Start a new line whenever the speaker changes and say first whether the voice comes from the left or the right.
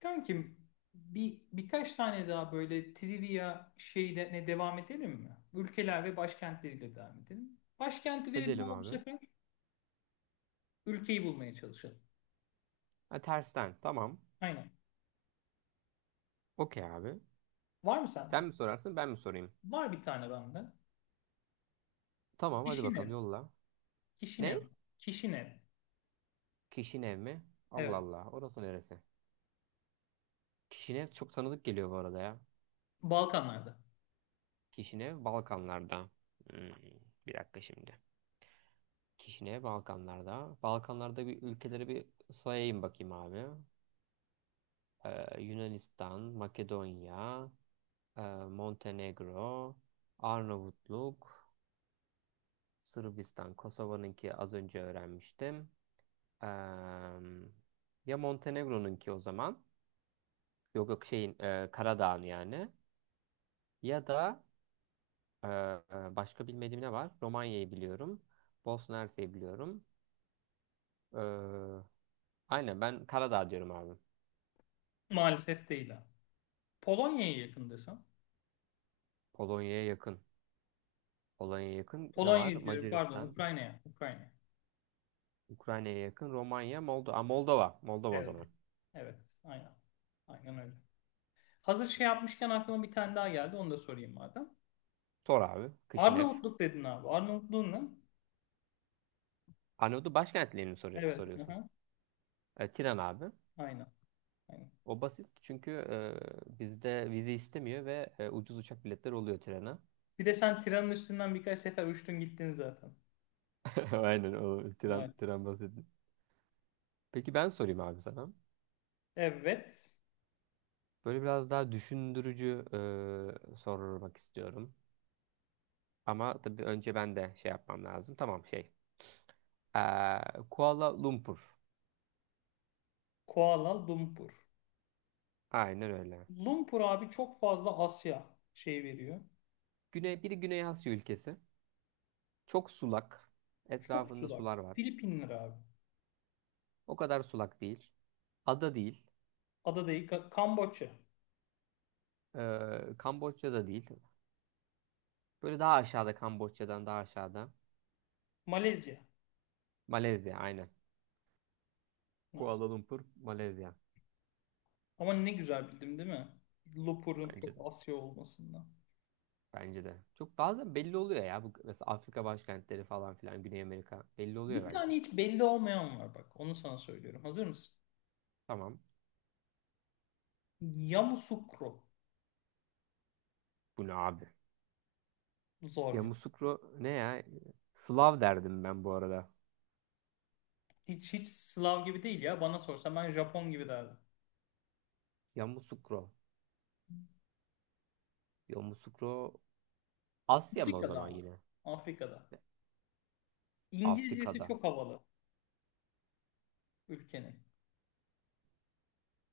left: Kankim birkaç tane daha böyle trivia şeyle ne devam edelim mi? Ülkeler ve başkentleriyle devam edelim. Başkenti verelim
right: Edelim
left: ama bu
right: abi.
left: sefer ülkeyi bulmaya çalışalım.
right: Ha, tersten. Tamam.
left: Aynen.
right: Okey abi.
left: Var mı
right: Sen
left: sende?
right: mi sorarsın ben mi sorayım?
left: Var bir tane bende.
right: Tamam hadi
left: Kişinev.
right: bakalım yolla.
left: Kişinev.
right: Ne?
left: Kişinev.
right: Kişinev mi? Allah
left: Evet.
right: Allah. Orası neresi? Kişinev çok tanıdık geliyor bu arada ya.
left: Balkanlarda.
right: Kişinev Balkanlarda. Hmm, bir dakika şimdi. Kişinev Balkanlarda. Balkanlarda bir ülkeleri bir sayayım bakayım abi. Yunanistan, Makedonya, e, Montenegro, Arnavutluk, Sırbistan, Kosova'nınki az önce öğrenmiştim. Em, ya Montenegro'nunki o zaman. Yok yok şeyin Karadağ'ın yani. Ya da başka bilmediğim ne var? Romanya'yı biliyorum. Bosna Hersek'i biliyorum. E, aynen ben Karadağ diyorum abi.
left: Maalesef değil ha. Polonya'ya yakın desem.
right: Polonya'ya yakın. Polonya'ya yakın ne var?
left: Polonya diyorum, pardon,
right: Macaristan.
left: Ukrayna'ya. Ukrayna.
right: Ukrayna'ya yakın. Romanya, Moldova. Aa, Moldova. Moldova o
left: Evet.
right: zaman.
left: Evet. Aynen. Aynen öyle. Hazır şey yapmışken aklıma bir tane daha geldi. Onu da sorayım madem.
right: Sor abi. Kışinev.
left: Arnavutluk dedin abi. Arnavutluğun ne?
right: Arnavutlu başkentlerini mi soru-
left: Evet.
right: soruyorsun.
left: Aha.
right: Tiran abi.
left: Aynen. Aynen.
right: O basit çünkü bizde vize istemiyor ve ucuz uçak biletleri oluyor trene.
left: Bir de sen tiranın üstünden birkaç sefer uçtun gittin zaten.
right: Aynen o
left: Evet.
right: tren basit. Peki ben sorayım abi sana.
left: Evet.
right: Böyle biraz daha düşündürücü sormak istiyorum. Ama tabii önce ben de şey yapmam lazım. Tamam şey. Eee, Kuala Lumpur.
left: Kuala Lumpur.
right: Aynen öyle.
left: Lumpur abi çok fazla Asya şey veriyor.
right: Biri Güney Asya ülkesi. Çok sulak.
left: Çok
right: Etrafında
left: uzak.
right: sular var.
left: Filipinler abi.
right: O kadar sulak değil. Ada değil.
left: Ada değil. Kamboçya.
right: Kamboçya'da değil. Böyle daha aşağıda Kamboçya'dan daha aşağıda.
left: Malezya.
right: Malezya aynen. Kuala
left: Bunlar.
right: Lumpur, Malezya.
left: Ama ne güzel bildim değil mi? Lumpur'un
right: Bence
left: çok
right: de.
left: Asya olmasından.
right: Bence de. Çok bazen belli oluyor ya. Bu, mesela Afrika başkentleri falan filan Güney Amerika belli oluyor
left: Bir
right: bence.
left: tane hiç belli olmayan var bak. Onu sana söylüyorum. Hazır mısın?
right: Tamam.
left: Yamoussoukro.
right: Bu ne abi?
left: Zor ya.
right: Yamoussoukro ne ya? Slav derdim ben bu arada.
left: Hiç Slav gibi değil ya. Bana sorsan ben Japon gibi derdim.
right: Yamoussoukro. Yamoussoukro Asya mı o
left: Afrika'da
right: zaman
left: ama.
right: yine?
left: Afrika'da. İngilizcesi
right: Afrika'da.
left: çok havalı ülkenin.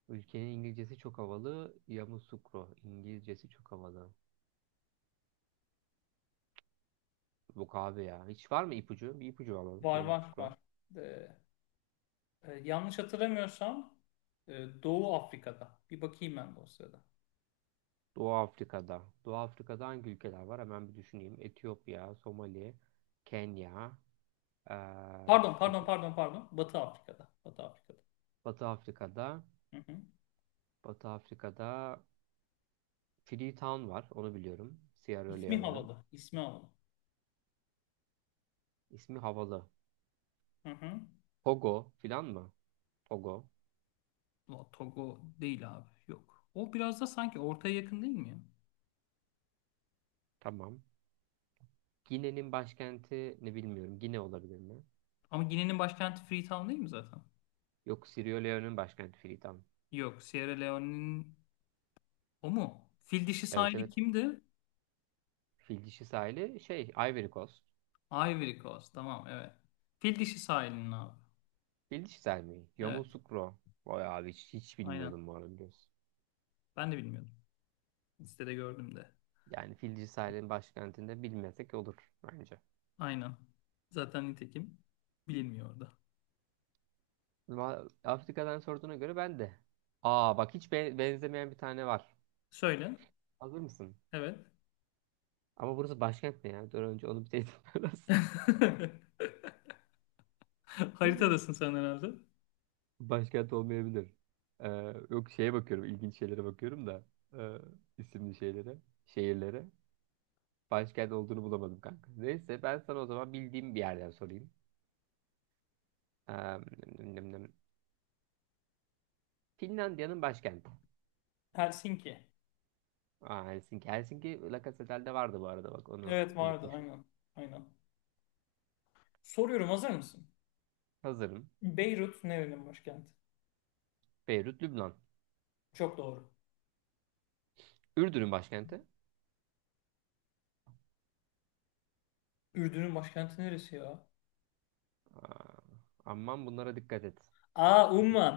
right: Ülkenin İngilizcesi çok havalı. Yamoussoukro. İngilizcesi çok havalı. Yok abi ya. Hiç var mı ipucu? Bir ipucu alalım.
left: Var var
right: Yamoussoukro.
left: var. Ee, yanlış hatırlamıyorsam Doğu Afrika'da. Bir bakayım ben de o sırada.
right: Doğu Afrika'da. Doğu Afrika'da hangi ülkeler var? Hemen bir düşüneyim. Etiyopya, Somali, Kenya, eee
left: Pardon pardon
right: Cibu-
left: pardon pardon. Batı Afrika'da. Batı Afrika'da.
right: Batı Afrika'da,
left: Hı hı.
right: Batı Afrika'da Freetown var. Onu biliyorum. Sierra
left: İsmi
right: Leone'un.
left: havalı. İsmi havalı.
right: İsmi havalı.
left: Hı hı.
right: Togo filan mı? Togo.
left: O Togo değil abi. Yok. O biraz da sanki ortaya yakın değil mi ya?
right: Tamam. Gine'nin başkenti ne bilmiyorum. Gine olabilir mi?
left: Ama Gine'nin başkenti Freetown değil mi zaten?
right: Yok, Sierra Leone'un başkenti Freetown.
left: Yok. Sierra Leone'nin. O mu? Fil dişi
right: Evet
left: sahili
right: evet.
left: kimdi?
right: Fil dişi sahili şey Ivory Coast.
left: Ivory Coast. Tamam, evet. Fil dişi sahilinin abi.
right: Fil dişi sahili mi?
left: Evet,
right: Yamoussoukro. Vay abi hiç
left: aynen.
right: bilmiyordum bu arada.
left: Ben de bilmiyordum. Listede gördüm de.
right: Yani Fil Cesareti'nin başkentinde bilmesek olur bence.
left: Aynen. Zaten nitekim bilinmiyordu.
right: Afrika'dan sorduğuna göre ben de. Aa bak hiç benzemeyen bir tane var.
left: Söyle.
right: Hazır mısın?
left: Evet.
right: Ama burası başkent ne ya? Dur önce onu bir teyit lazım.
left: Haritadasın sen herhalde.
right: Başkent olmayabilir. Ee, yok şeye bakıyorum. İlginç şeylere bakıyorum da. E, isimli şeylere. Şehirlere. Başkent olduğunu bulamadım kanka. Neyse ben sana o zaman bildiğim bir yerden sorayım. Nem- nem- nem. Finlandiya'nın başkenti.
left: Helsinki.
right: Aa, Helsinki. Helsinki La Casettel'de vardı bu arada bak onu
left: Evet vardı
right: unutmuşuz.
left: aynen. Aynen. Soruyorum, hazır mısın?
right: Hazırım.
left: Beyrut nerenin başkenti?
right: Beyrut, Lübnan.
left: Çok doğru.
right: Ürdün'ün başkenti.
left: Ürdün'ün başkenti neresi ya?
right: Aa, aman bunlara dikkat et.
left: Aa,
right: İpucu.
left: Umman.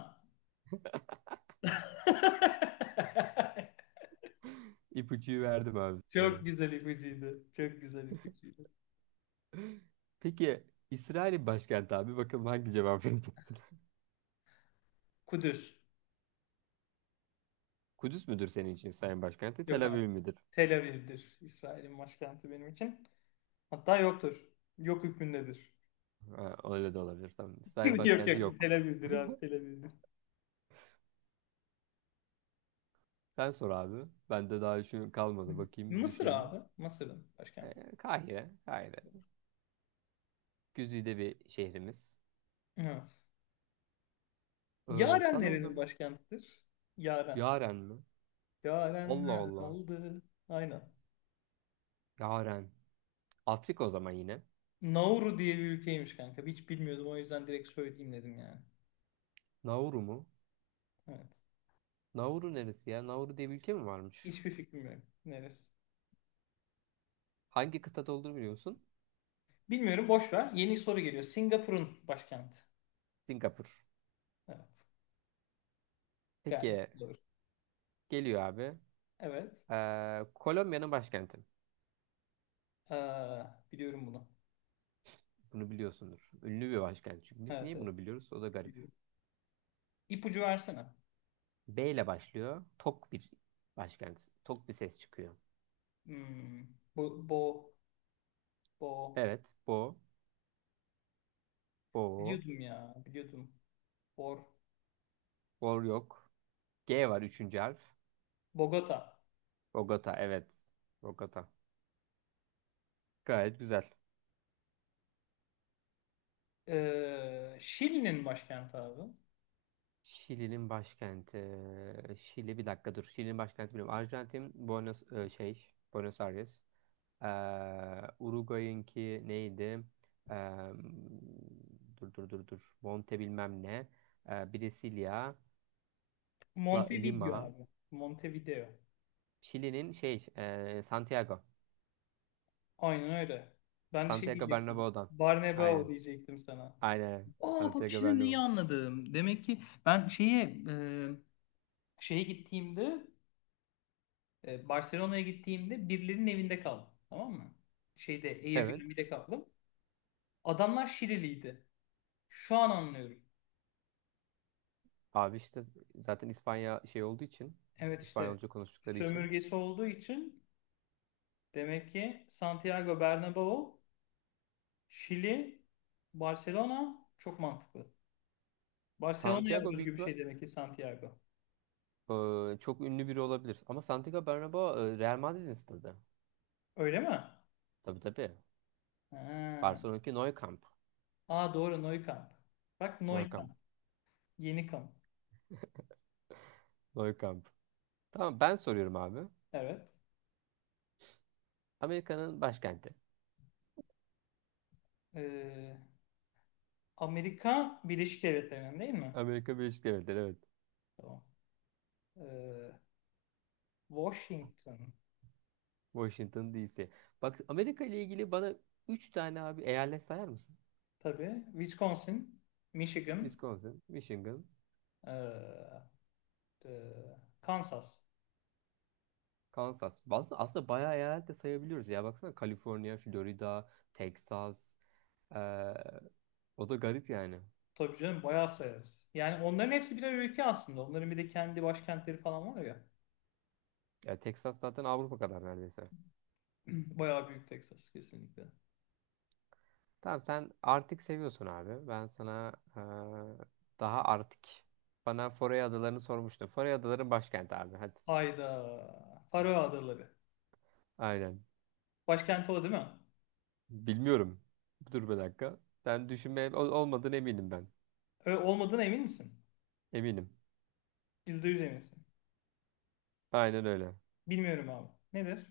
right: İpucuyu verdim abi
left: Çok
right: sana.
left: güzel ipucuydu. Çok güzel ipucuydu.
right: Peki İsrail'in başkenti abi bakalım hangi cevap vereceksin?
left: Kudüs.
right: Kudüs müdür senin için İsrail'in başkenti?
left: Yok
right: Tel
left: abi.
right: Aviv midir?
left: Tel Aviv'dir. İsrail'in başkenti benim için. Hatta yoktur. Yok hükmündedir.
right: Ha, öyle de olabilir tamam. İsrail'in
left: Yok,
right: başkenti
left: yok. Tel
right: yok.
left: Aviv'dir abi. Tel Aviv'dir.
right: Sen sor abi. Bende daha şu kalmadı. Bakayım,
left: Mısır
right: düşüneyim.
left: abi. Mısır'ın başkenti.
right: Kahire. Kahire. Güzide bir şehrimiz.
left: Evet. Yaren
right: Sana o
left: nerenin
right: zaman.
left: başkentidir? Yaren.
right: Yaren mi? Allah
left: Yarenler
right: Allah.
left: kaldı. Aynen.
right: Yaren. Afrika o zaman yine.
left: Nauru diye bir ülkeymiş kanka. Hiç bilmiyordum, o yüzden direkt söyleyeyim dedim yani.
right: Nauru mu?
left: Evet.
right: Nauru neresi ya? Nauru diye bir ülke mi varmış?
left: Hiçbir fikrim yok. Neresi?
right: Hangi kıtada olduğunu biliyor musun?
left: Bilmiyorum, boş ver. Yeni soru geliyor. Singapur'un başkenti.
right: Singapur.
left: Evet. Gayet
right: Peki.
left: doğru.
right: Geliyor abi.
left: Evet.
right: Kolombiya'nın başkenti.
left: Ee, biliyorum bunu.
right: Bunu biliyorsundur. Ünlü bir başkent. Çünkü biz
left: Evet,
right: niye
left: evet.
right: bunu biliyoruz? O da garip.
left: Biliyorum. İpucu versene.
right: B ile başlıyor. Tok bir başkent. Tok bir ses çıkıyor.
left: Hmm, bu, bo, bo.
right: Evet. Bo. Bo.
left: Biliyordum ya. Biliyordum. Bor.
right: Bor yok. G var üçüncü harf.
left: Bogota.
right: Bogota. Evet. Bogota. Gayet güzel.
left: Şili'nin başkenti abi.
right: Şili'nin başkenti. Şili bir dakika dur. Şili'nin başkenti bilmiyorum. Arjantin Buenos e, şey Buenos Aires. Ee, Uruguay'ınki neydi? Ee, dur dur dur dur. Monte bilmem ne. Brasilia,
left: Montevideo
right: Lima.
left: abi. Montevideo.
right: Şili'nin şey Santiago.
left: Aynen öyle. Ben de şey
right: Santiago
left: diyecektim.
right: Bernabéu'dan.
left: Barnebao
right: Aynen.
left: diyecektim sana.
right: Aynen.
left: Aa bak,
right: Santiago
left: şimdi neyi
right: Bernabéu.
left: anladım. Demek ki ben şeye gittiğimde Barcelona'ya gittiğimde birilerinin evinde kaldım. Tamam mı? Şeyde
right: Evet.
left: Airbnb'de kaldım. Adamlar Şiriliydi. Şu an anlıyorum.
right: Abi işte zaten İspanya şey olduğu için
left: Evet işte
right: İspanyolca konuştukları için
left: sömürgesi olduğu için demek ki Santiago Bernabéu, Şili, Barcelona çok mantıklı. Barcelona'ya
right: Santiago büyük
left: özgü bir
right: ihtimal.
left: şey demek ki Santiago.
right: Çok ünlü biri olabilir. Ama Santiago Bernabéu Real Madrid'in stadı.
left: Öyle mi?
right: Tabii tabii.
left: Ha.
right: Barcelona'daki Nou Camp.
left: Aa, doğru, Nou Camp. Bak, Nou
right: Nou Camp.
left: Camp. Yeni kamp.
right: Nou Camp. Tamam ben soruyorum abi.
left: Evet.
right: Amerika'nın başkenti.
left: Ee, Amerika Birleşik Devletleri'nin değil mi?
right: Amerika Birleşik Devletleri evet.
left: Tamam. Ee, Washington
right: Washington DC. Bak Amerika ile ilgili bana 3 tane abi eyalet sayar mısın?
left: tabii. Wisconsin, Michigan,
right: Wisconsin, Michigan,
left: ee, ee, Kansas.
right: Kansas. Aslında bayağı eyalet de sayabiliyoruz ya. Baksana Kaliforniya, Florida, Texas. Ee, o da garip yani.
left: Tabii canım, bayağı sayarız. Yani onların hepsi birer ülke aslında. Onların bir de kendi başkentleri falan var ya.
right: Ya Texas zaten Avrupa kadar neredeyse.
left: Bayağı büyük Texas, kesinlikle.
right: Tamam sen Arctic seviyorsun abi. Ben sana daha Arctic. Bana Foray Adaları'nı sormuştun. Foray Adaları'nın başkenti abi. Hadi.
left: Hayda. Faroe Adaları.
right: Aynen.
left: Başkenti o değil mi?
right: Bilmiyorum. Dur bir dakika. Sen düşünmeye olmadığını eminim ben.
left: Olmadığına emin misin?
right: Eminim.
left: %100 eminsin.
right: Aynen öyle.
left: Bilmiyorum abi. Nedir?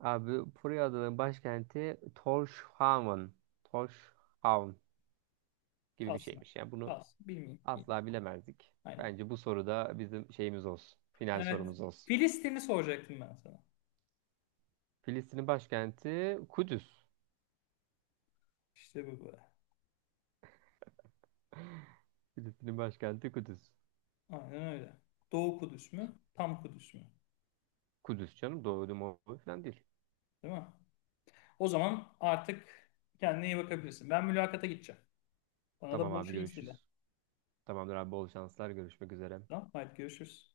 right: Abi Foray Adaları'nın başkenti Tórshavn. Tórshavn gibi bir
left: Kalsın.
right: şeymiş. Yani bunu
left: Kalsın. Bilmiyorum. Bilmiyorum.
right: asla bilemezdik.
left: Aynen.
right: Bence bu soruda bizim şeyimiz olsun. Final
left: Evet.
right: sorumuz olsun.
left: Filistin'i soracaktım ben sana.
right: Filistin'in başkenti Kudüs.
left: İşte bu böyle.
right: Filistin'in başkenti Kudüs.
left: Aynen öyle. Doğu Kudüs mü? Tam Kudüs mü?
right: Kudüs canım doğru doğru falan değil.
left: Değil mi? O zaman artık kendine iyi bakabilirsin. Ben mülakata gideceğim. Bana da
right: Tamam
left: bol
right: abi
left: şans dile.
right: görüşürüz. Tamamdır abi bol şanslar görüşmek üzere.
left: Tamam. Haydi görüşürüz.